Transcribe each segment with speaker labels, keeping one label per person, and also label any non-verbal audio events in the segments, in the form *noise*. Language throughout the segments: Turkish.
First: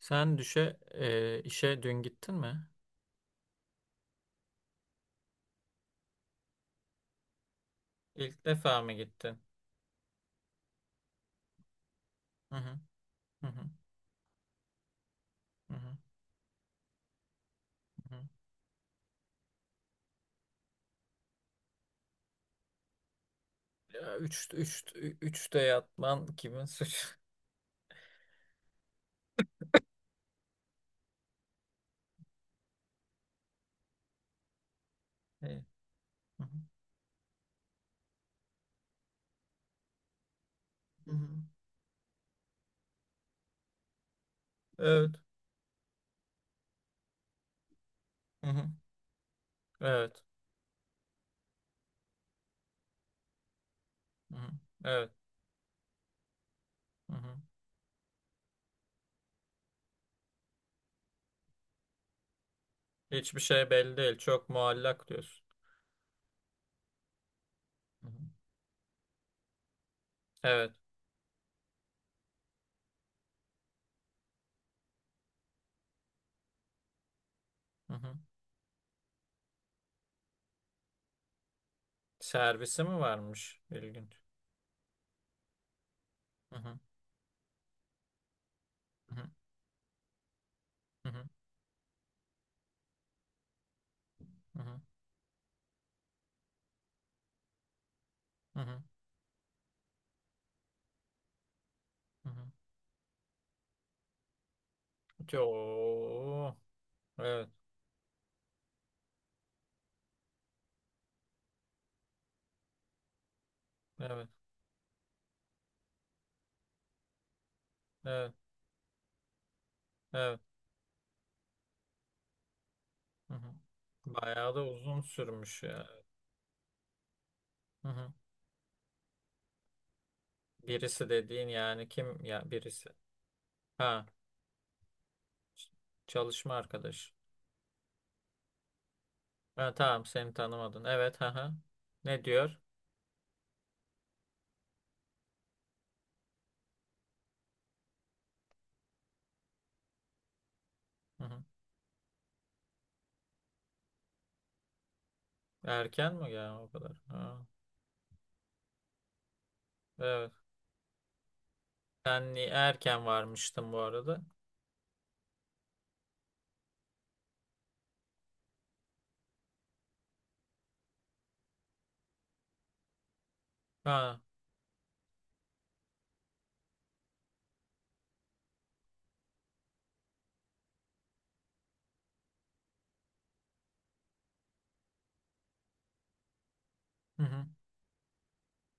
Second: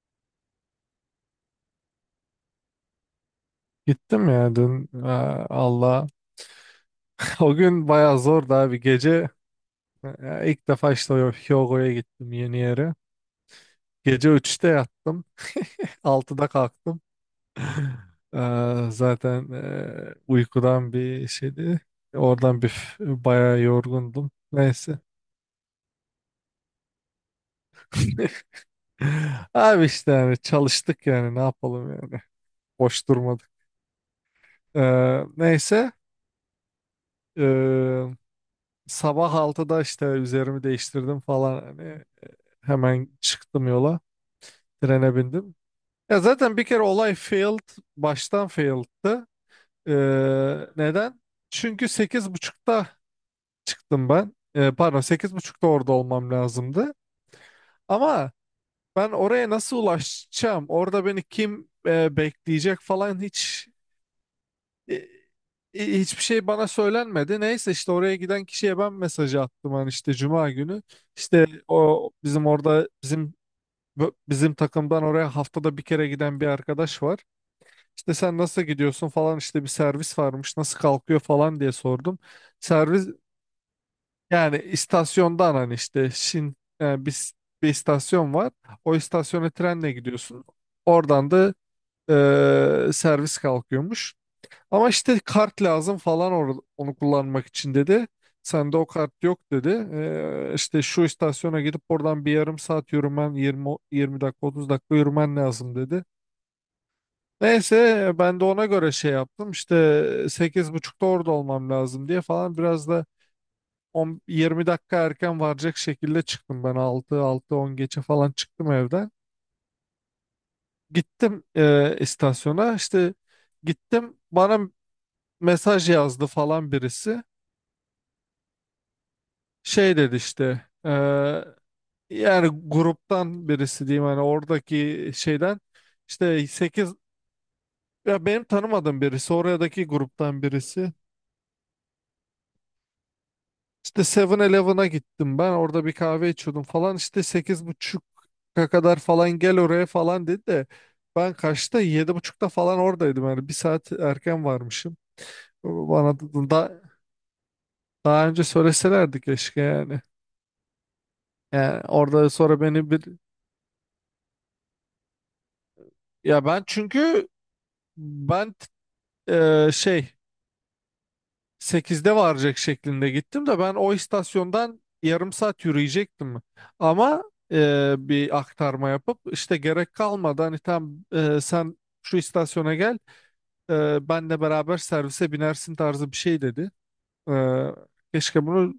Speaker 1: Sen işe dün gittin mi?
Speaker 2: Gittim ya dün. Aa, Allah. *laughs* O gün bayağı
Speaker 1: İlk
Speaker 2: zordu abi,
Speaker 1: defa mı
Speaker 2: gece.
Speaker 1: gittin?
Speaker 2: İlk defa işte o Hyogo'ya gittim,
Speaker 1: Hı
Speaker 2: yeni
Speaker 1: hı.
Speaker 2: yere.
Speaker 1: Hı hı.
Speaker 2: Gece 3'te yattım.
Speaker 1: Hı hı.
Speaker 2: *laughs* 6'da kalktım. *laughs*
Speaker 1: Hı hı.
Speaker 2: Zaten uykudan bir şeydi. Oradan bayağı
Speaker 1: Ya
Speaker 2: yorgundum. Neyse.
Speaker 1: üçte yatman kimin suçu? *laughs*
Speaker 2: *laughs* Abi işte, yani çalıştık yani, ne yapalım yani. Boş durmadık.
Speaker 1: Evet.
Speaker 2: Neyse.
Speaker 1: Hı hı.
Speaker 2: Eee, sabah 6'da işte üzerimi
Speaker 1: Hı
Speaker 2: değiştirdim
Speaker 1: hı.
Speaker 2: falan. Hani, hemen çıktım yola.
Speaker 1: Evet.
Speaker 2: Trene bindim. Ya zaten bir kere olay failed. Baştan
Speaker 1: Hı hı.
Speaker 2: failed'tı. Ee,
Speaker 1: Evet.
Speaker 2: neden? Çünkü 8:30'da çıktım
Speaker 1: Hı
Speaker 2: ben.
Speaker 1: hı.
Speaker 2: Pardon,
Speaker 1: Evet.
Speaker 2: 8:30'da orada olmam lazımdı.
Speaker 1: Hı hı.
Speaker 2: Ama ben oraya nasıl ulaşacağım? Orada beni kim bekleyecek falan,
Speaker 1: Hiçbir
Speaker 2: hiç
Speaker 1: şey belli değil. Çok
Speaker 2: e,
Speaker 1: muallak diyorsun.
Speaker 2: hiçbir şey bana söylenmedi. Neyse, işte
Speaker 1: Hı hı.
Speaker 2: oraya giden kişiye ben mesajı attım. Hani, işte Cuma
Speaker 1: Evet.
Speaker 2: günü. İşte o bizim orada, bizim bizim takımdan oraya haftada bir kere giden bir arkadaş var.
Speaker 1: Hı hı.
Speaker 2: İşte sen nasıl gidiyorsun falan, işte bir servis varmış, nasıl kalkıyor falan diye sordum.
Speaker 1: Servisi mi
Speaker 2: Servis,
Speaker 1: varmış? İlginç.
Speaker 2: yani istasyondan hani işte Şin,
Speaker 1: Hı hı.
Speaker 2: yani bir istasyon var. O
Speaker 1: Hı hı.
Speaker 2: istasyona trenle gidiyorsun.
Speaker 1: Hı hı.
Speaker 2: Oradan da servis kalkıyormuş.
Speaker 1: Hı hı.
Speaker 2: Ama işte kart lazım falan, onu kullanmak için dedi.
Speaker 1: Hı
Speaker 2: Sende
Speaker 1: hı.
Speaker 2: o kart yok dedi. İşte şu istasyona gidip oradan
Speaker 1: Hı
Speaker 2: bir
Speaker 1: hı.
Speaker 2: yarım saat yürümen, 20 20 dakika, 30 dakika yürümen lazım dedi.
Speaker 1: Yo. Evet.
Speaker 2: Neyse ben de ona göre şey yaptım. İşte 8:30'da orada olmam lazım diye falan, biraz da 10
Speaker 1: Evet.
Speaker 2: 20 dakika erken varacak şekilde çıktım ben, 6 6 10 geçe falan
Speaker 1: Evet.
Speaker 2: çıktım evden.
Speaker 1: Evet.
Speaker 2: Gittim istasyona. İşte
Speaker 1: Hı hı.
Speaker 2: gittim,
Speaker 1: Bayağı
Speaker 2: bana
Speaker 1: da uzun sürmüş ya.
Speaker 2: mesaj yazdı falan birisi.
Speaker 1: Hı hı.
Speaker 2: Şey dedi işte,
Speaker 1: Birisi dediğin yani kim
Speaker 2: yani
Speaker 1: ya birisi?
Speaker 2: gruptan birisi diyeyim
Speaker 1: Ha,
Speaker 2: hani, oradaki şeyden
Speaker 1: ç-
Speaker 2: işte
Speaker 1: çalışma
Speaker 2: sekiz,
Speaker 1: arkadaş.
Speaker 2: ya benim tanımadığım birisi,
Speaker 1: Ha,
Speaker 2: oradaki
Speaker 1: tamam seni
Speaker 2: gruptan
Speaker 1: tanımadın.
Speaker 2: birisi.
Speaker 1: Evet, ha ha. Ne diyor?
Speaker 2: İşte Seven elevena gittim, ben orada bir kahve içiyordum falan işte, 8:30'a kadar falan gel oraya falan dedi. De
Speaker 1: Hı
Speaker 2: ben
Speaker 1: hı.
Speaker 2: kaçta, 7:30'da falan oradaydım, yani bir saat erken varmışım.
Speaker 1: Erken
Speaker 2: Bana
Speaker 1: mi ya o kadar? Ha.
Speaker 2: daha önce söyleselerdi keşke yani.
Speaker 1: Evet.
Speaker 2: Yani orada
Speaker 1: Sen
Speaker 2: sonra beni bir,
Speaker 1: erken varmıştın bu arada.
Speaker 2: ya ben çünkü ben, şey 8'de varacak şeklinde gittim de, ben o
Speaker 1: Ha.
Speaker 2: istasyondan yarım saat yürüyecektim. Ama bir aktarma yapıp işte gerek kalmadı hani, tam sen şu istasyona gel, benle beraber servise binersin tarzı bir şey dedi.
Speaker 1: Hı hı.
Speaker 2: E, keşke bunu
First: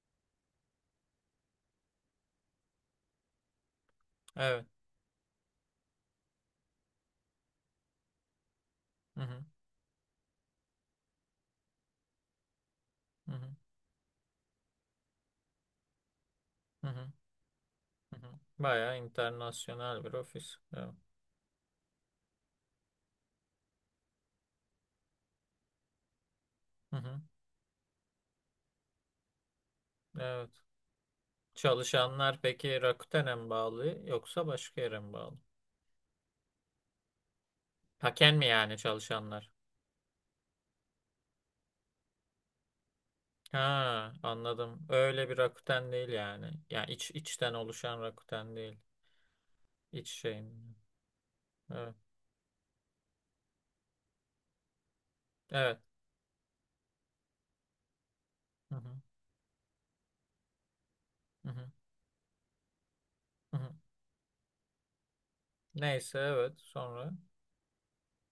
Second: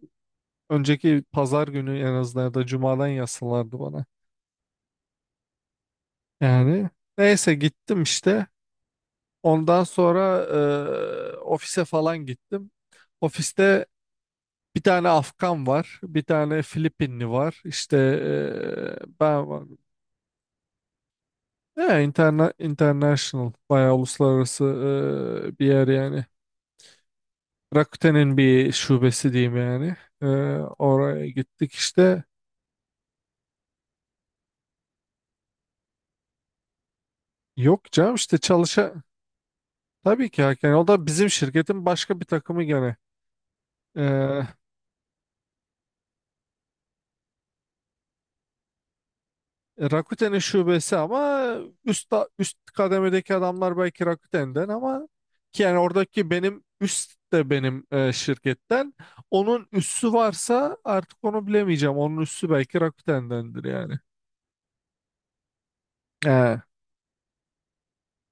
Speaker 2: önceki pazar günü en azından, ya da cumadan yazsalardı bana.
Speaker 1: Evet.
Speaker 2: Yani neyse, gittim işte.
Speaker 1: Hı hı.
Speaker 2: Ondan sonra ofise falan gittim.
Speaker 1: Hı hı.
Speaker 2: Ofiste bir tane Afgan var, bir tane
Speaker 1: Hı hı.
Speaker 2: Filipinli var. İşte
Speaker 1: Hı hı. Bayağı
Speaker 2: ben var.
Speaker 1: internasyonel bir ofis. Evet.
Speaker 2: Ya, international, bayağı uluslararası bir yer yani.
Speaker 1: Hı hı.
Speaker 2: Rakuten'in bir şubesi diyeyim yani. Eee,
Speaker 1: Evet.
Speaker 2: oraya gittik işte.
Speaker 1: Çalışanlar peki Rakuten'e mi bağlı yoksa başka yere mi bağlı?
Speaker 2: Yok canım,
Speaker 1: Haken
Speaker 2: işte
Speaker 1: mi yani
Speaker 2: çalışa...
Speaker 1: çalışanlar?
Speaker 2: Tabii ki yani, o da bizim şirketin başka bir takımı gene.
Speaker 1: Ha,
Speaker 2: E,
Speaker 1: anladım. Öyle bir Rakuten değil yani. Yani iç içten oluşan Rakuten değil. İç
Speaker 2: Rakuten'in
Speaker 1: şeyin.
Speaker 2: şubesi ama
Speaker 1: Evet.
Speaker 2: üst üst kademedeki adamlar belki Rakuten'den, ama ki yani
Speaker 1: Evet.
Speaker 2: oradaki benim üst de benim
Speaker 1: Hı
Speaker 2: şirketten.
Speaker 1: hı.
Speaker 2: Onun üssü varsa artık, onu
Speaker 1: Hı hı.
Speaker 2: bilemeyeceğim. Onun üssü belki
Speaker 1: Hı
Speaker 2: Rakuten'dendir
Speaker 1: hı.
Speaker 2: yani.
Speaker 1: Neyse
Speaker 2: He.
Speaker 1: evet sonra.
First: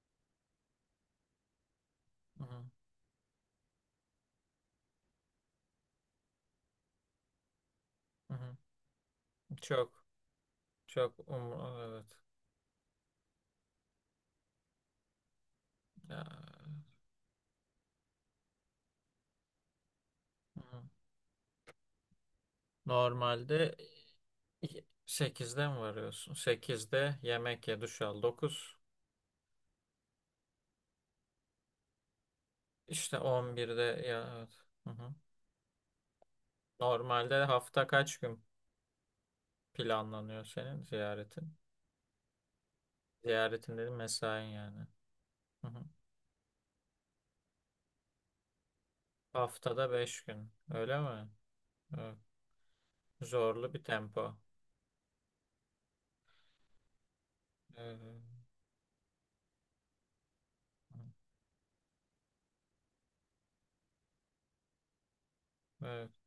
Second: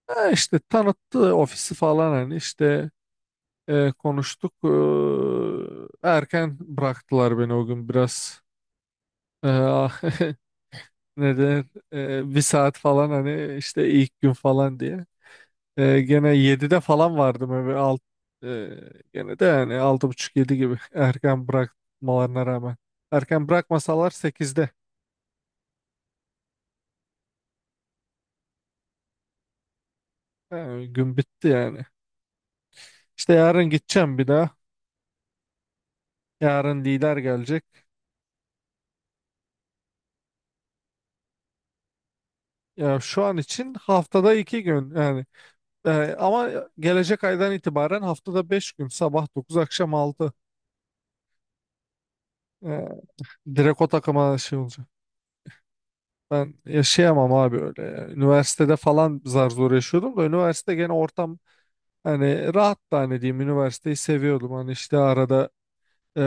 Speaker 2: He, işte tanıttı ofisi falan hani
Speaker 1: Hı hı.
Speaker 2: işte konuştuk. E, erken bıraktılar beni o gün
Speaker 1: Hı
Speaker 2: biraz.
Speaker 1: hı.
Speaker 2: E,
Speaker 1: Çok
Speaker 2: *laughs*
Speaker 1: çok
Speaker 2: ne denir?
Speaker 1: evet.
Speaker 2: Bir saat falan hani işte, ilk gün falan diye.
Speaker 1: Ya.
Speaker 2: Gene 7'de falan vardım eve. E, gene de yani altı buçuk yedi
Speaker 1: Hı
Speaker 2: gibi
Speaker 1: hı.
Speaker 2: *laughs* erken bırakmalarına rağmen. Erken
Speaker 1: Normalde
Speaker 2: bırakmasalar 8'de,
Speaker 1: 8'de mi varıyorsun? Sekizde yemek ye, duş al. Dokuz.
Speaker 2: yani gün bitti yani.
Speaker 1: İşte
Speaker 2: İşte yarın
Speaker 1: 11'de
Speaker 2: gideceğim bir
Speaker 1: ya
Speaker 2: daha.
Speaker 1: evet. Hı hı.
Speaker 2: Yarın lider
Speaker 1: Normalde
Speaker 2: gelecek.
Speaker 1: hafta kaç gün planlanıyor senin ziyaretin?
Speaker 2: Ya şu an için
Speaker 1: Ziyaretin dedim
Speaker 2: haftada
Speaker 1: mesain
Speaker 2: 2
Speaker 1: yani.
Speaker 2: gün yani.
Speaker 1: Hı hı.
Speaker 2: Ama gelecek aydan itibaren haftada 5 gün. Sabah 9,
Speaker 1: Haftada
Speaker 2: akşam
Speaker 1: 5
Speaker 2: 6.
Speaker 1: gün. Öyle mi? Evet.
Speaker 2: Ee,
Speaker 1: Zorlu
Speaker 2: direkt
Speaker 1: bir
Speaker 2: o
Speaker 1: tempo.
Speaker 2: takıma şey olacak. Ben yaşayamam abi öyle,
Speaker 1: Evet.
Speaker 2: ya. Üniversitede falan zar zor yaşıyordum da, üniversite gene ortam. Hani rahat da hani diyeyim, üniversiteyi seviyordum. Hani işte arada
Speaker 1: Evet.
Speaker 2: e,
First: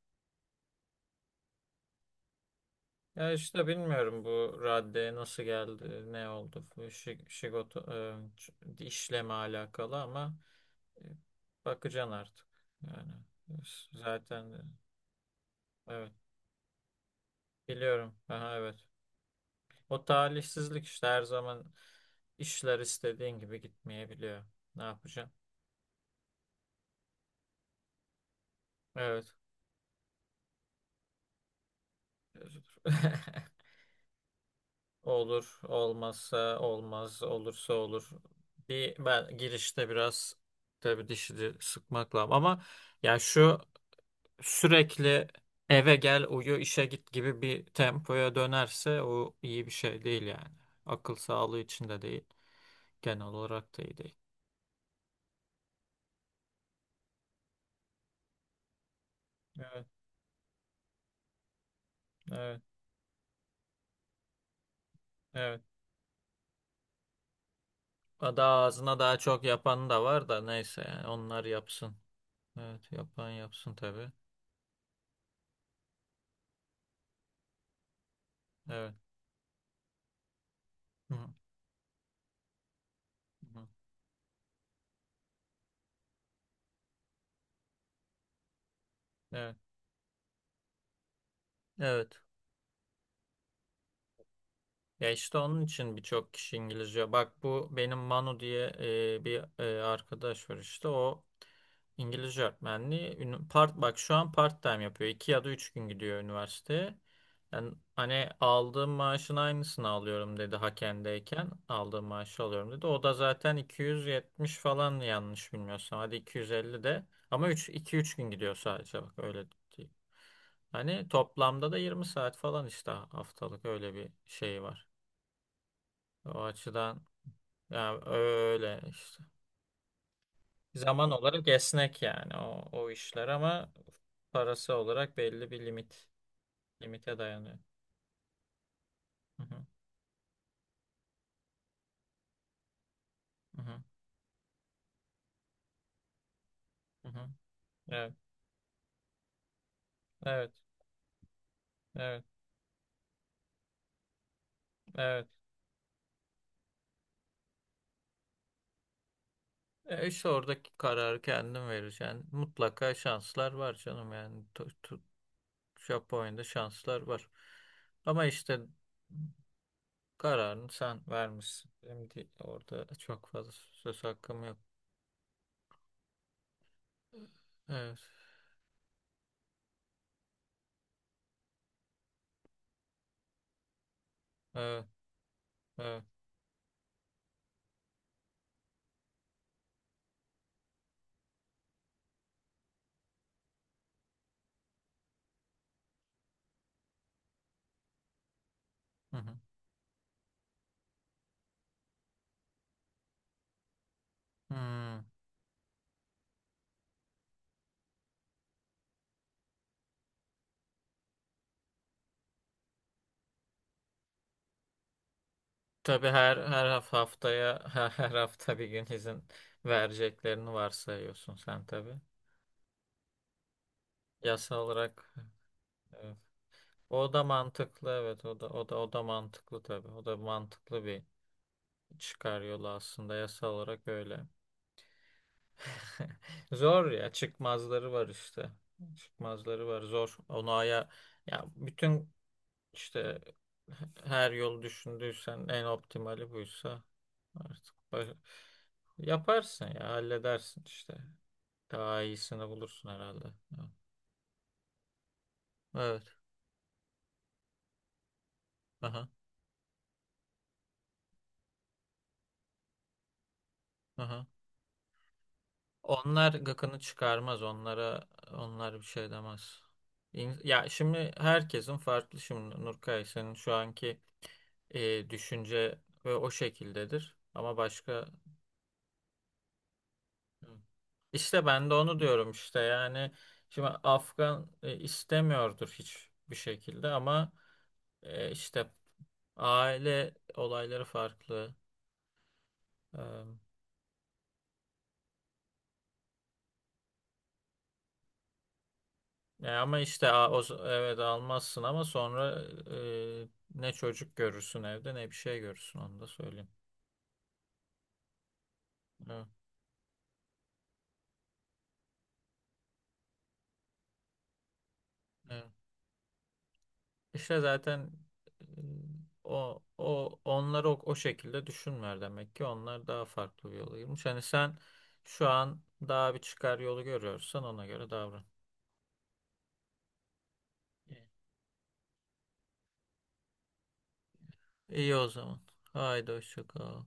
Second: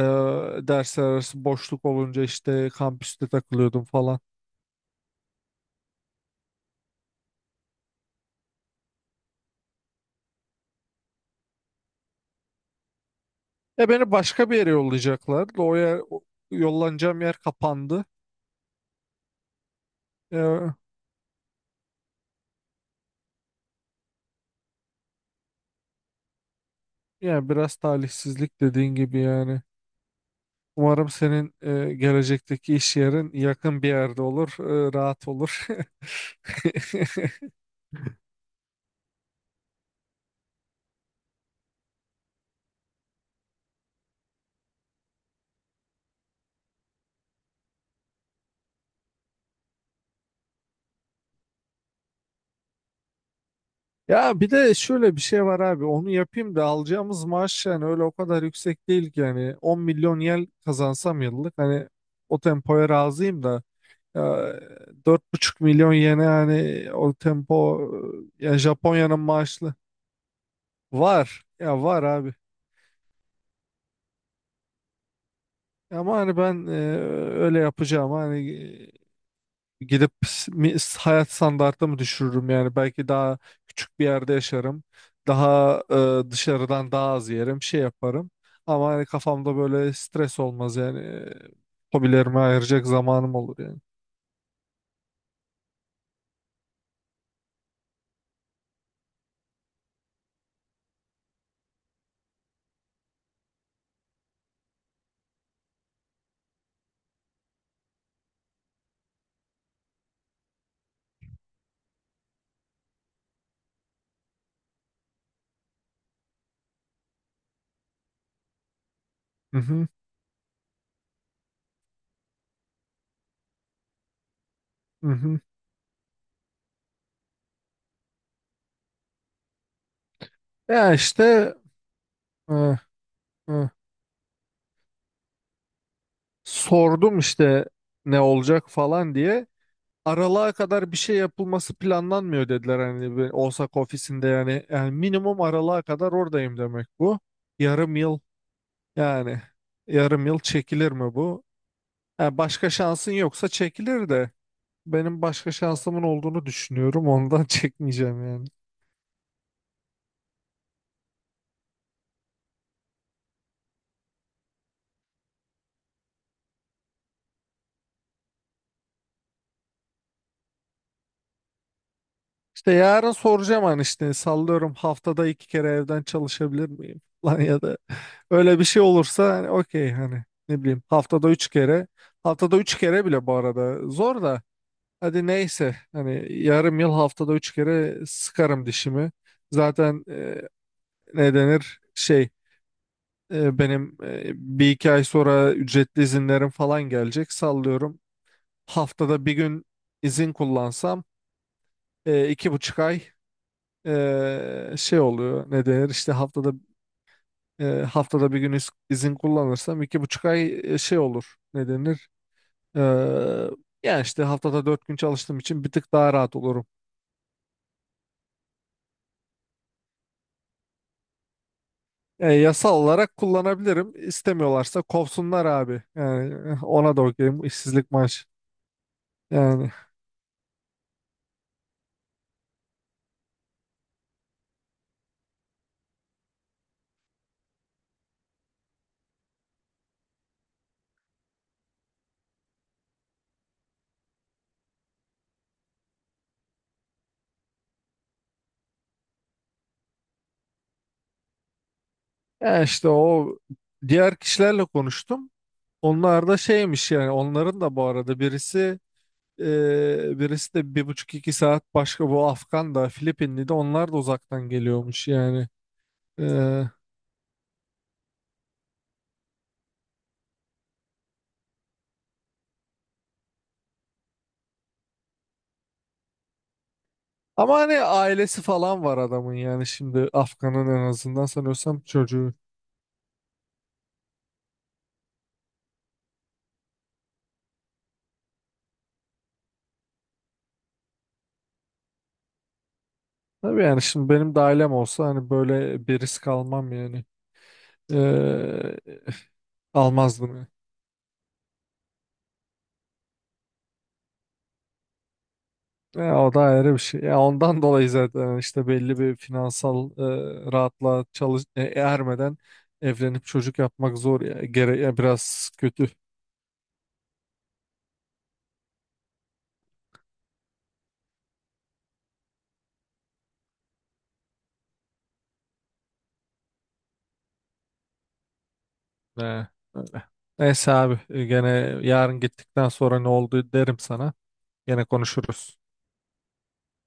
Speaker 2: dersler arası boşluk olunca işte kampüste
Speaker 1: Ya işte
Speaker 2: takılıyordum falan.
Speaker 1: bilmiyorum bu raddeye nasıl geldi, ne oldu. Bu şigoto, işleme alakalı ama e, bakacaksın artık. Yani
Speaker 2: E beni başka
Speaker 1: zaten
Speaker 2: bir yere yollayacaklardı.
Speaker 1: evet
Speaker 2: Yollanacağım yer kapandı.
Speaker 1: biliyorum. Aha, evet. O
Speaker 2: E,
Speaker 1: talihsizlik işte her zaman işler istediğin gibi gitmeyebiliyor. Ne yapacaksın?
Speaker 2: yani biraz talihsizlik dediğin gibi
Speaker 1: Evet.
Speaker 2: yani. Umarım senin gelecekteki iş yerin
Speaker 1: *laughs*
Speaker 2: yakın bir yerde olur, rahat
Speaker 1: Olur,
Speaker 2: olur.
Speaker 1: olmazsa olmaz,
Speaker 2: *laughs*
Speaker 1: olursa olur. Bir ben girişte biraz tabii dişini sıkmakla ama ya şu sürekli eve gel uyu işe git gibi bir tempoya dönerse o iyi bir şey değil yani. Akıl sağlığı için de değil, genel olarak da iyi değil.
Speaker 2: Ya bir de şöyle bir şey var abi, onu yapayım da alacağımız maaş yani öyle o kadar yüksek değil ki. Yani 10
Speaker 1: Evet,
Speaker 2: milyon yen kazansam yıllık, hani o
Speaker 1: evet,
Speaker 2: tempoya razıyım da, ya, dört
Speaker 1: evet.
Speaker 2: buçuk milyon yene yani o tempo.
Speaker 1: Daha
Speaker 2: Ya
Speaker 1: ağzına daha
Speaker 2: Japonya'nın
Speaker 1: çok
Speaker 2: maaşlı,
Speaker 1: yapan da var da neyse yani
Speaker 2: var
Speaker 1: onlar
Speaker 2: ya,
Speaker 1: yapsın.
Speaker 2: var abi.
Speaker 1: Evet, yapan yapsın tabii.
Speaker 2: Ama hani ben, öyle yapacağım hani,
Speaker 1: Evet.
Speaker 2: gidip
Speaker 1: Hı
Speaker 2: hayat standartımı düşürürüm yani. Belki daha
Speaker 1: hı.
Speaker 2: küçük bir yerde yaşarım, daha dışarıdan daha az yerim, şey yaparım, ama hani
Speaker 1: Evet.
Speaker 2: kafamda böyle stres olmaz yani. E,
Speaker 1: Evet.
Speaker 2: hobilerime ayıracak zamanım olur yani.
Speaker 1: Ya işte onun için birçok kişi İngilizce. Bak bu benim Manu diye bir arkadaş var işte o İngilizce öğretmenliği. Part, bak şu an part time yapıyor. İki ya da üç gün gidiyor üniversiteye. Yani hani aldığım maaşın aynısını alıyorum dedi Haken'deyken. Aldığım maaşı alıyorum dedi. O da zaten 270 falan yanlış bilmiyorsam. Hadi 250 de. Ama üç gün gidiyor sadece bak öyle
Speaker 2: Hı hı,
Speaker 1: diyeyim. Hani toplamda da 20 saat falan işte haftalık öyle bir şey var.
Speaker 2: hı hı.
Speaker 1: O açıdan yani öyle işte.
Speaker 2: Ya
Speaker 1: Zaman olarak
Speaker 2: işte
Speaker 1: esnek yani
Speaker 2: e,
Speaker 1: o, o işler
Speaker 2: e,
Speaker 1: ama parası olarak belli bir limite
Speaker 2: sordum
Speaker 1: dayanıyor.
Speaker 2: işte ne olacak falan
Speaker 1: Hı
Speaker 2: diye.
Speaker 1: hı,
Speaker 2: Aralığa kadar bir şey yapılması planlanmıyor dediler, hani bir
Speaker 1: hı
Speaker 2: Osaka
Speaker 1: hı,
Speaker 2: ofisinde yani. Yani minimum aralığa kadar oradayım demek
Speaker 1: hı
Speaker 2: bu,
Speaker 1: hı.
Speaker 2: yarım
Speaker 1: Evet,
Speaker 2: yıl. Yani yarım yıl
Speaker 1: evet,
Speaker 2: çekilir mi bu?
Speaker 1: evet,
Speaker 2: Ha, başka şansın yoksa çekilir de, benim
Speaker 1: evet.
Speaker 2: başka şansımın olduğunu düşünüyorum, ondan *laughs* çekmeyeceğim yani.
Speaker 1: E işte oradaki kararı kendin vereceksin. Mutlaka şanslar var canım yani. Japonya'da şanslar var. Ama işte kararını sen vermişsin. Benim de
Speaker 2: İşte
Speaker 1: orada
Speaker 2: yarın
Speaker 1: çok fazla
Speaker 2: soracağım, hani
Speaker 1: söz
Speaker 2: işte
Speaker 1: hakkım yok.
Speaker 2: sallıyorum, haftada 2 kere evden çalışabilir miyim? *laughs* Lan, ya da
Speaker 1: Evet,
Speaker 2: öyle bir şey olursa hani okey, hani ne bileyim, haftada 3 kere, haftada 3 kere bile bu arada zor da.
Speaker 1: evet,
Speaker 2: Hadi neyse,
Speaker 1: evet.
Speaker 2: hani yarım yıl haftada 3 kere sıkarım dişimi. Zaten ne denir şey, benim bir iki ay sonra ücretli izinlerim falan gelecek sallıyorum.
Speaker 1: Hı
Speaker 2: Haftada bir
Speaker 1: hı.
Speaker 2: gün izin kullansam 2,5 ay şey
Speaker 1: Hmm.
Speaker 2: oluyor, ne denir işte. Haftada haftada bir gün izin kullanırsam 2,5 ay şey olur, ne denir. E, yani işte haftada 4 gün çalıştığım için bir tık
Speaker 1: Tabii
Speaker 2: daha rahat
Speaker 1: her
Speaker 2: olurum.
Speaker 1: haftaya *laughs* her hafta bir gün izin vereceklerini varsayıyorsun sen tabii.
Speaker 2: Yasal olarak kullanabilirim.
Speaker 1: Yasal
Speaker 2: İstemiyorlarsa
Speaker 1: olarak
Speaker 2: kovsunlar abi.
Speaker 1: evet.
Speaker 2: Yani eh, ona da
Speaker 1: O da
Speaker 2: okeyim.
Speaker 1: mantıklı
Speaker 2: İşsizlik
Speaker 1: evet
Speaker 2: maaşı.
Speaker 1: o da mantıklı
Speaker 2: Yani.
Speaker 1: tabii. O da mantıklı bir çıkar yolu aslında yasal olarak öyle. *laughs* Zor ya çıkmazları var işte. Çıkmazları var zor. Onu ya bütün. İşte her yol düşündüysen en optimali buysa artık yaparsın ya halledersin işte. Daha iyisini
Speaker 2: Ya işte
Speaker 1: bulursun herhalde.
Speaker 2: o, diğer kişilerle konuştum.
Speaker 1: Evet.
Speaker 2: Onlar da şeymiş yani, onların da bu arada birisi
Speaker 1: Aha,
Speaker 2: birisi de bir buçuk iki saat başka. Bu Afgan da Filipinli de, onlar da
Speaker 1: aha.
Speaker 2: uzaktan geliyormuş yani. E,
Speaker 1: Onlar gıkını çıkarmaz. Onlar bir şey demez. Ya şimdi herkesin farklı şimdi Nurkay senin şu anki düşünce ve o şekildedir. Ama
Speaker 2: ama hani
Speaker 1: başka.
Speaker 2: ailesi falan var adamın yani. Şimdi
Speaker 1: Hı.
Speaker 2: Afgan'ın en azından
Speaker 1: İşte ben de
Speaker 2: sanıyorsam
Speaker 1: onu diyorum
Speaker 2: çocuğu.
Speaker 1: işte yani şimdi Afgan istemiyordur hiçbir şekilde ama işte aile olayları farklı. E,
Speaker 2: Tabii yani, şimdi benim de ailem olsa hani böyle bir risk almam yani. E,
Speaker 1: ama işte
Speaker 2: almazdım yani.
Speaker 1: evet almazsın ama sonra e, ne çocuk görürsün evde ne bir şey görürsün onu da
Speaker 2: Ya o da
Speaker 1: söyleyeyim.
Speaker 2: ayrı bir şey. Ya ondan dolayı zaten işte belli bir
Speaker 1: Evet,
Speaker 2: finansal rahatlığa ermeden evlenip çocuk yapmak zor ya. Gere, ya
Speaker 1: evet.
Speaker 2: biraz kötü.
Speaker 1: İşte zaten e, o o onları o şekilde düşünmüyor demek ki onlar daha farklı bir yola girmiş. Hani sen şu an daha bir çıkar yolu görüyorsan ona göre davran.
Speaker 2: Ne, öyle. Neyse abi, gene yarın gittikten sonra ne oldu derim sana. Gene
Speaker 1: İyi o zaman.
Speaker 2: konuşuruz.
Speaker 1: Haydi hoşça kal.